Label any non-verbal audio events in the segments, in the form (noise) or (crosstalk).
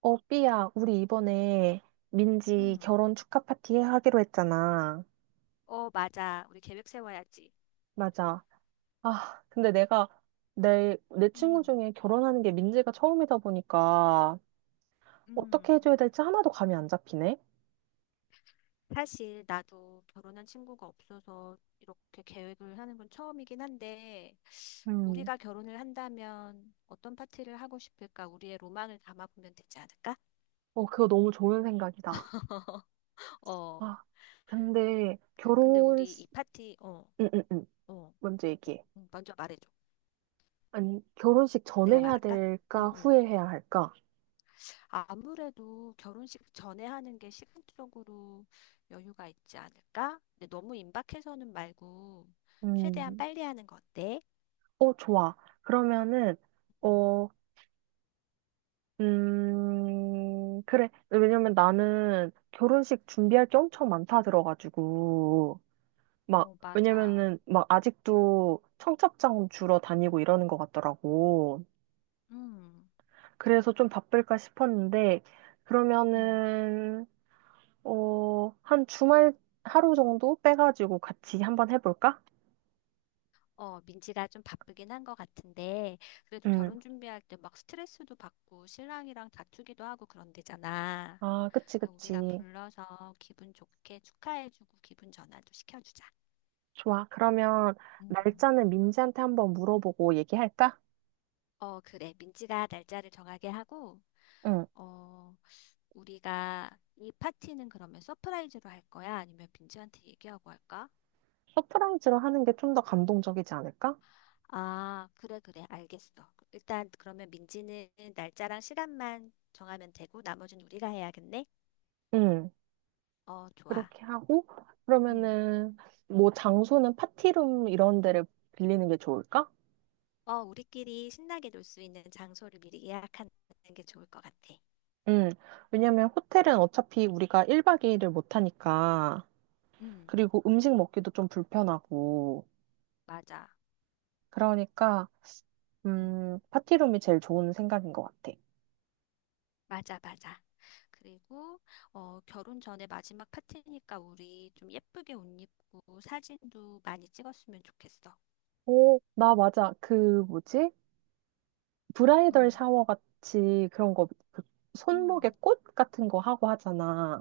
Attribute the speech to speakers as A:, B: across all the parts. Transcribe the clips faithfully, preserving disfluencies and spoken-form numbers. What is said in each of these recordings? A: 어, 삐야, 우리 이번에 민지
B: 응.
A: 결혼 축하 파티 하기로 했잖아.
B: 어, 맞아. 우리 계획 세워야지.
A: 맞아. 아, 근데 내가 내, 내 친구
B: 음,
A: 중에 결혼하는 게 민지가 처음이다 보니까 어떻게
B: 음,
A: 해줘야 될지 하나도 감이 안 잡히네.
B: 사실 나도 결혼한 친구가 없어서 이렇게 계획을 하는 건 처음이긴 한데
A: 음,
B: 우리가 결혼을 한다면 어떤 파티를 하고 싶을까? 우리의 로망을 담아보면 되지 않을까?
A: 어, 그거 너무 좋은 생각이다.
B: (laughs) 어,
A: 아, 근데
B: 근데
A: 결혼,
B: 우리 이 파티, 어,
A: 응, 응, 응.
B: 어,
A: 먼저 얘기해.
B: 응, 먼저 말해줘.
A: 아니, 결혼식 전에
B: 내가
A: 해야
B: 말할까? 응,
A: 될까,
B: 응.
A: 후에 해야 할까?
B: 아무래도 결혼식 전에 하는 게 시간적으로 여유가 있지 않을까? 근데 너무 임박해서는 말고 최대한
A: 음,
B: 빨리 하는 거 어때?
A: 어, 좋아. 그러면은,
B: 음.
A: 어, 음, 그래. 왜냐면 나는 결혼식 준비할 게 엄청 많다 들어가지고, 막,
B: 어, 맞아.
A: 왜냐면은 막 아직도 청첩장 주러 다니고 이러는 것 같더라고.
B: 음,
A: 그래서 좀 바쁠까 싶었는데,
B: 음.
A: 그러면은, 어, 한 주말 하루 정도 빼가지고 같이 한번 해볼까?
B: 어, 민지가 좀 바쁘긴 한 것 같은데, 그래도
A: 응.
B: 결혼 준비할 때 막 스트레스도 받고 신랑이랑 다투기도 하고 그런데잖아.
A: 아, 그치,
B: 그러니까 우리가
A: 그치.
B: 불러서 기분 좋게 축하해주고 기분 전환도 시켜주자.
A: 좋아. 그러면
B: 음.
A: 날짜는 민지한테 한번 물어보고 얘기할까?
B: 어, 그래. 민지가 날짜를 정하게 하고,
A: 응.
B: 어, 우리가 이 파티는 그러면 서프라이즈로 할 거야? 아니면 민지한테 얘기하고 할까?
A: 서프라이즈로 하는 게 좀 더 감동적이지 않을까?
B: 아, 그래, 그래, 알겠어. 일단 그러면 민지는 날짜랑 시간만 정하면 되고 나머지는 우리가 해야겠네?
A: 응,
B: 어, 좋아.
A: 그렇게 하고,
B: 응,
A: 그러면은, 뭐, 장소는 파티룸 이런 데를 빌리는 게 좋을까?
B: 어, 우리끼리 신나게 놀 수 있는 장소를 미리 예약하는 게 좋을 것 같아.
A: 응, 왜냐면 호텔은 어차피 우리가 일 박 이 일을 못 하니까,
B: 응,
A: 그리고 음식 먹기도 좀 불편하고,
B: 맞아.
A: 그러니까,
B: 응.
A: 음, 파티룸이 제일 좋은 생각인 것 같아.
B: 맞아, 맞아. 그리고 어, 결혼 전에 마지막 파티니까 우리 좀 예쁘게 옷 입고 사진도 많이 찍었으면 좋겠어.
A: 오, 나 맞아. 그, 뭐지? 브라이덜
B: 응,
A: 샤워 같이 그런 거, 그 손목에
B: 응.
A: 꽃 같은 거 하고 하잖아.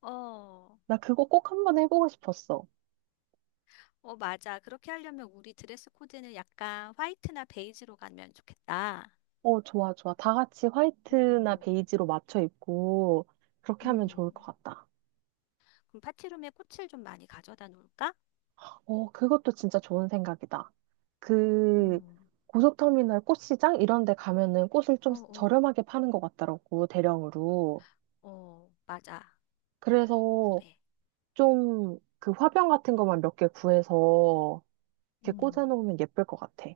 B: 어,
A: 나 그거 꼭 한번 해보고 싶었어.
B: 어, 맞아. 그렇게 하려면 우리 드레스 코드는 약간 화이트나 베이지로 가면 좋겠다.
A: 어, 좋아, 좋아. 다 같이 화이트나
B: 오,
A: 베이지로 맞춰 입고 그렇게 하면 좋을 것
B: 음,
A: 같다.
B: 그럼 파티룸에 꽃을 좀 많이 가져다 놓을까?
A: 어, 그것도 진짜 좋은 생각이다. 그
B: 음,
A: 고속터미널 꽃시장 이런 데 가면은 꽃을
B: 어,
A: 좀
B: 어,
A: 저렴하게 파는 것 같더라고, 대령으로.
B: 어, 맞아.
A: 그래서
B: 그래.
A: 좀 그 화병 같은 것만 몇 개 구해서 이렇게
B: 음.
A: 꽂아놓으면 예쁠 것 같아.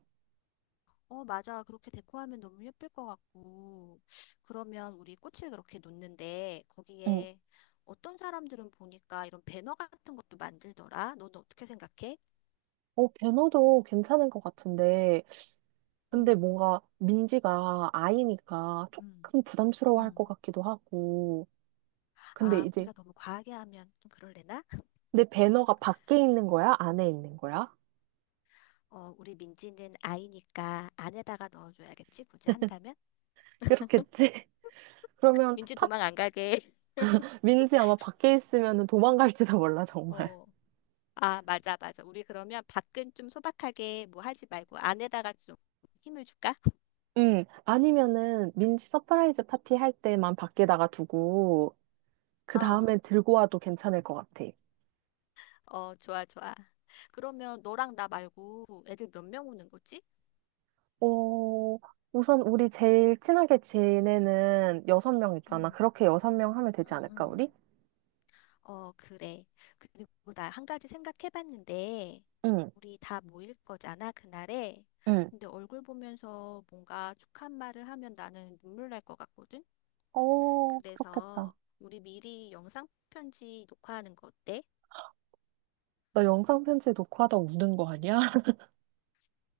B: 어, 맞아. 그렇게 데코하면 너무 예쁠 것 같고. 그러면 우리 꽃을 그렇게 놓는데
A: 응.
B: 거기에 어떤 사람들은 보니까 이런 배너 같은 것도 만들더라. 넌 어떻게 생각해?
A: 어, 배너도 괜찮은 것 같은데 근데
B: 음,
A: 뭔가 민지가 아이니까
B: 음,
A: 조금 부담스러워 할 것
B: 음.
A: 같기도 하고. 근데
B: 아,
A: 이제
B: 우리가 너무 과하게 하면 좀 그럴래나?
A: 내 배너가 밖에 있는 거야? 안에 있는 거야?
B: 어, 우리 민지는 아이니까 안에다가 넣어줘야겠지? 굳이 한다면?
A: 그렇겠지? (laughs) 그러면
B: 민지
A: 팟,
B: 도망 안 가게. (laughs)
A: 민지 아마 밖에 있으면 도망갈지도 몰라, 정말.
B: 어, 아, 맞아, 맞아. 우리 그러면 밖은 좀 소박하게 뭐 하지 말고 안에다가 좀 힘을 줄까?
A: 음, 아니면은 민지 서프라이즈 파티 할 때만 밖에다가 두고, 그
B: 어.
A: 다음에 들고 와도 괜찮을 것 같아.
B: 어, 좋아, 좋아. 그러면 너랑 나 말고 애들 몇 명 오는 거지?
A: 어, 우선 우리 제일 친하게 지내는 여섯 명 있잖아.
B: 응,
A: 그렇게 여섯 명 하면 되지
B: 응,
A: 않을까,
B: 응.
A: 우리?
B: 어, 그래. 그리고 나 한 가지 생각해봤는데,
A: 응.
B: 우리 다 모일 거잖아, 그날에.
A: 응.
B: 근데 얼굴 보면서 뭔가 축한 말을 하면 나는 눈물 날 것 같거든?
A: 어, 그렇겠다.
B: 그래서 우리 미리 영상 편지 녹화하는 거 어때?
A: 나 영상 편지 녹화 하다 우는 거 아니야? (laughs)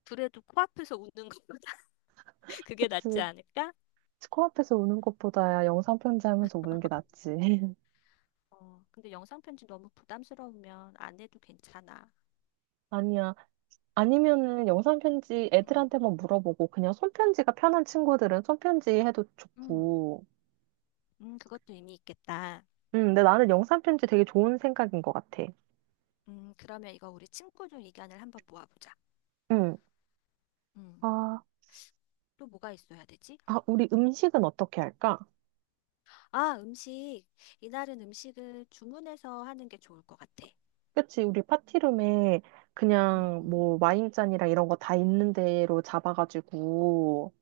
B: 그래도 코앞에서 웃는 것보다 (laughs) 그게 낫지
A: 그치.
B: 않을까?
A: 코앞에서 우는 것보다야 영상 편지 하면서 우는 게 낫지. (laughs)
B: 어, 근데 영상 편지 너무 부담스러우면 안 해도 괜찮아.
A: 아니야. 아니면은 영상 편지
B: 응,
A: 애들한테만 물어보고 그냥 손편지가 편한 친구들은 손편지 해도
B: 응.
A: 좋고.
B: 음, 그것도 의미 있겠다.
A: 음, 근데 나는 영상 편지 되게 좋은 생각인 것 같아.
B: 음, 그러면 이거 우리 친구들 의견을 한번 모아보자.
A: 응.
B: 음,
A: 아,
B: 또 뭐가 있어야 되지?
A: 아, 우리 음식은 어떻게 할까?
B: 아, 음식. 이날은 음식을 주문해서 하는 게 좋을 것 같아.
A: 그치, 우리 파티룸에
B: 음,
A: 그냥
B: 음,
A: 뭐 와인잔이랑 이런 거 다 있는 대로 잡아가지고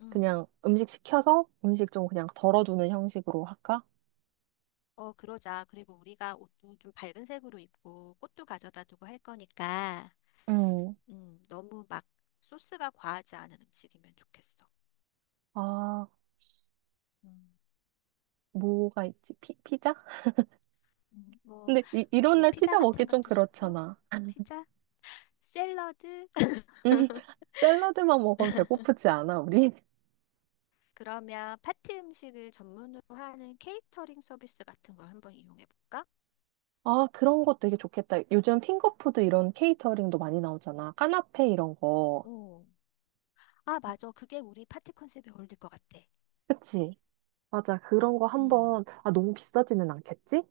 B: 음.
A: 그냥 음식 시켜서 음식 좀 그냥 덜어주는 형식으로 할까?
B: 어, 그러자. 그리고 우리가 옷도 좀 밝은 색으로 입고 꽃도 가져다 두고 할 거니까,
A: 음.
B: 음, 너무 막 소스가 과하지 않은 음식이면 좋겠어.
A: 아,
B: 음,
A: 뭐가 있지? 피, 피자?
B: 음, 뭐,
A: 근데 이, 이런
B: 그래,
A: 날
B: 피자
A: 피자 먹기
B: 같은
A: 좀
B: 것도 좋고,
A: 그렇잖아.
B: 피자, 샐러드,
A: 음, (laughs) 샐러드만 먹으면 배고프지 않아, 우리?
B: 그러면 파티 음식을 전문으로 하는 케이터링 서비스 같은 걸 한번 이용해 볼까?
A: 아, 그런 거 되게 좋겠다. 요즘 핑거푸드 이런 케이터링도 많이 나오잖아. 까나페 이런 거.
B: 오, 아, 맞아. 그게 우리 파티 컨셉에 어울릴 것 같아.
A: 그치? 맞아. 그런 거 한번,
B: 음,
A: 아, 너무 비싸지는 않겠지?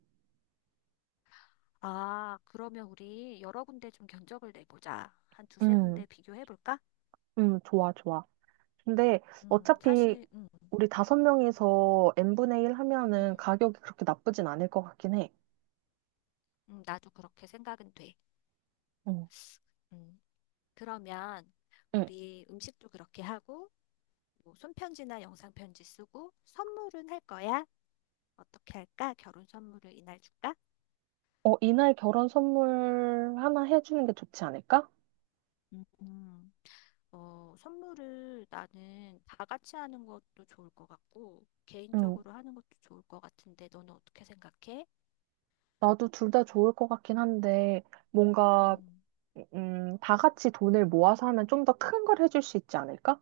B: 아, 그러면 우리 여러 군데 좀 견적을 내보자. 한 두세
A: 음,
B: 군데 비교해 볼까?
A: 음, 좋아, 좋아. 근데
B: 음,
A: 어차피
B: 사실, 음,
A: 우리 다섯 명이서 n분의 일 하면은
B: 음,
A: 가격이 그렇게 나쁘진 않을 것 같긴 해.
B: 음, 나도 그렇게 생각은 돼.
A: 응.
B: 음, 그러면
A: 응.
B: 우리 음식도 그렇게 하고, 뭐 손편지나 영상편지 쓰고, 선물은 할 거야? 어떻게 할까? 결혼 선물을 이날 줄까?
A: 어, 이날 결혼 선물 하나 해주는 게 좋지 않을까?
B: 음. 어, 선물을 나는 다 같이 하는 것도 좋을 것 같고,
A: 응.
B: 개인적으로 하는 것도 좋을 것 같은데, 너는 어떻게 생각해?
A: 나도 둘 다 좋을 것 같긴 한데, 뭔가,
B: 음.
A: 음, 다 같이 돈을 모아서 하면 좀 더 큰 걸 해줄 수 있지 않을까?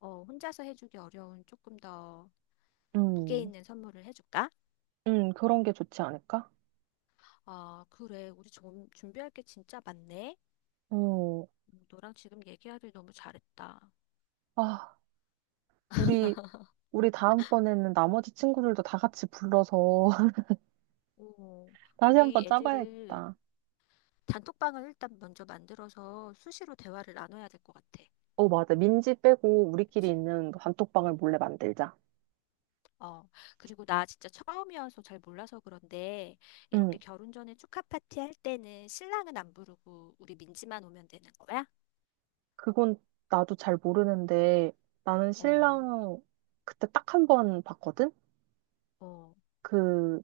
B: 어, 혼자서 해주기 어려운 조금 더 무게
A: 음,
B: 있는 선물을 해줄까?
A: 음, 그런 게 좋지 않을까?
B: 아, 그래. 우리 좀 준비할 게 진짜 많네.
A: 어.
B: 음, 너랑 지금 얘기하길 너무 잘했다.
A: 아, 우리, 우리 다음번에는 나머지 친구들도 다 같이 불러서 (laughs)
B: 오,
A: 다시 한번
B: 우리 애들을
A: 짜봐야겠다.
B: 단톡방을 일단 먼저 만들어서 수시로 대화를 나눠야 될 것 같아.
A: 어, 맞아. 민지 빼고 우리끼리
B: 그치?
A: 있는 단톡방을 몰래 만들자.
B: 어, 그리고 나 진짜 처음이어서 잘 몰라서 그런데
A: 응,
B: 이렇게 결혼 전에 축하 파티 할 때는 신랑은 안 부르고 우리 민지만 오면 되는 거야?
A: 그건 나도 잘 모르는데 나는
B: 어,
A: 신랑 그때 딱 한 번 봤거든?
B: 어,
A: 그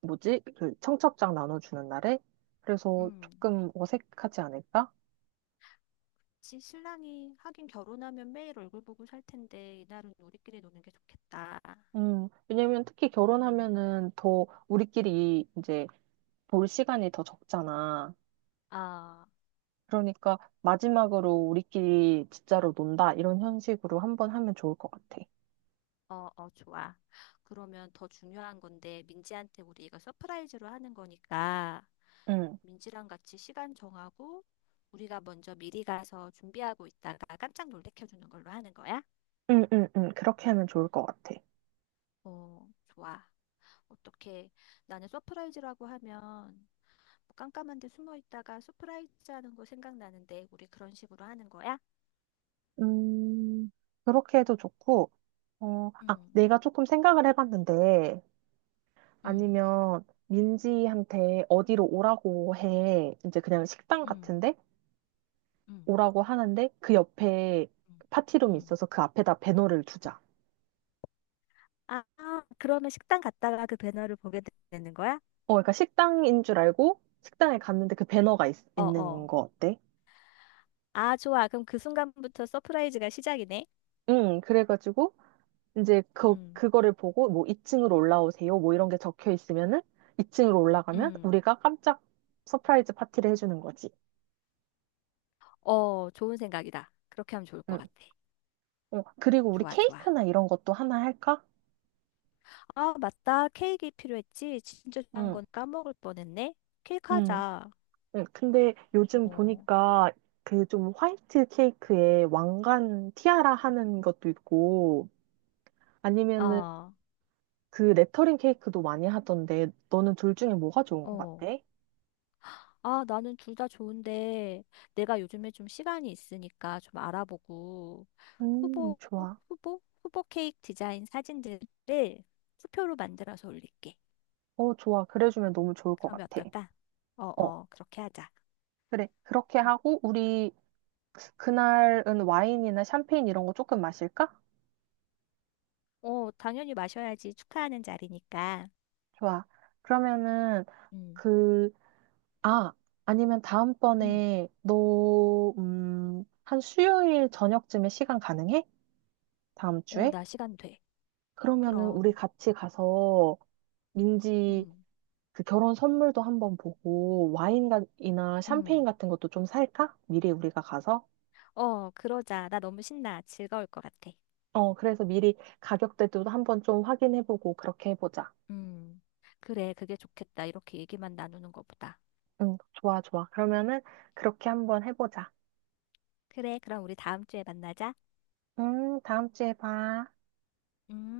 A: 뭐지? 그 청첩장 나눠주는 날에? 그래서
B: 음.
A: 조금 어색하지 않을까?
B: 그치, 신랑이 하긴 결혼하면 매일 얼굴 보고 살 텐데 이날은 우리끼리 노는 게 좋겠다.
A: 음, 왜냐면 특히
B: 음.
A: 결혼하면은 더 우리끼리 이제 볼 시간이 더 적잖아.
B: 아,
A: 그러니까 마지막으로 우리끼리 진짜로 논다 이런 형식으로 한 번 하면 좋을 것 같아.
B: 어, 어, 좋아. 그러면 더 중요한 건데 민지한테 우리가 서프라이즈로 하는 거니까
A: 응.
B: 민지랑 같이 시간 정하고 우리가 먼저 미리 가서 준비하고 있다가 깜짝 놀래켜 주는 걸로 하는 거야?
A: 응, 응, 응. 그렇게 하면 좋을 것 같아.
B: 어, 좋아. 어떻게, 나는 서프라이즈라고 하면 뭐 깜깜한 데 숨어 있다가 서프라이즈 하는 거 생각나는데 우리 그런 식으로 하는 거야?
A: 음, 그렇게 해도 좋고, 어, 아,
B: 응,
A: 내가 조금 생각을 해봤는데,
B: 응,
A: 아니면 민지한테 어디로 오라고 해. 이제 그냥 식당
B: 응,
A: 같은데?
B: 응,
A: 오라고 하는데, 그 옆에
B: 응,
A: 파티룸이
B: 응.
A: 있어서 그 앞에다 배너를 두자.
B: 아, 아, 그러면 식당 갔다가 그 배너를 보게 되는 거야?
A: 어, 그러니까 식당인 줄 알고, 식당에 갔는데 그 배너가 있,
B: 어,
A: 있는
B: 어.
A: 거 어때?
B: 아, 좋아. 그럼 그 순간부터 서프라이즈가 시작이네.
A: 응, 그래가지고, 이제 그
B: 응,
A: 그거를 보고 뭐 이 층으로 올라오세요. 뭐 이런 게 적혀 있으면은 이 층으로 올라가면
B: 응.
A: 우리가 깜짝 서프라이즈 파티를 해주는 거지.
B: 어, 좋은 생각이다. 그렇게 하면 좋을 것
A: 응.
B: 같아.
A: 어, 그리고 우리
B: 좋아, 좋아.
A: 케이크나 이런 것도 하나 할까?
B: 아, 맞다. 케이크 필요했지. 진짜 좋아하는
A: 응.
B: 건 까먹을 뻔했네. 케이크
A: 응.
B: 하자.
A: 응. 근데 요즘
B: 어.
A: 보니까 그 좀 화이트 케이크에 왕관 티아라 하는 것도 있고 아니면은
B: 아,
A: 그 레터링 케이크도 많이 하던데 너는 둘 중에 뭐가 좋은 것 같아?
B: 어. 아, 나는 둘 다 좋은데 내가 요즘에 좀 시간이 있으니까 좀 알아보고
A: 음,
B: 후보,
A: 좋아.
B: 후보, 후보 케이크 디자인 사진들을 투표로 만들어서 올릴게.
A: 어, 좋아. 그래주면 너무 좋을 것
B: 그러면
A: 같아.
B: 어떨까? 어,
A: 어.
B: 어, 그렇게 하자.
A: 그래, 그렇게
B: 어,
A: 하고, 우리, 그날은 와인이나 샴페인 이런 거 조금 마실까?
B: 어, 당연히 마셔야지. 축하하는 자리니까.
A: 좋아. 그러면은,
B: 음,
A: 그, 아, 아니면
B: 음.
A: 다음번에, 너, 음, 한 수요일 저녁쯤에 시간 가능해? 다음
B: 어,
A: 주에?
B: 나 시간 돼.
A: 그러면은,
B: 그럼,
A: 우리 같이 가서, 민지
B: 음,
A: 그 결혼 선물도 한번 보고, 와인이나 샴페인
B: 음,
A: 같은 것도 좀 살까? 미리 우리가 가서?
B: 어, 그러자. 나 너무 신나. 즐거울 것 같아.
A: 어, 그래서 미리 가격대도 한번 좀 확인해보고, 그렇게 해보자.
B: 음. 그래, 그게 좋겠다. 이렇게 얘기만 나누는 것보다.
A: 응, 좋아, 좋아. 그러면은 그렇게 한번 해보자.
B: 그래, 그럼 우리 다음 주에 만나자.
A: 음, 다음 주에 봐.
B: 음.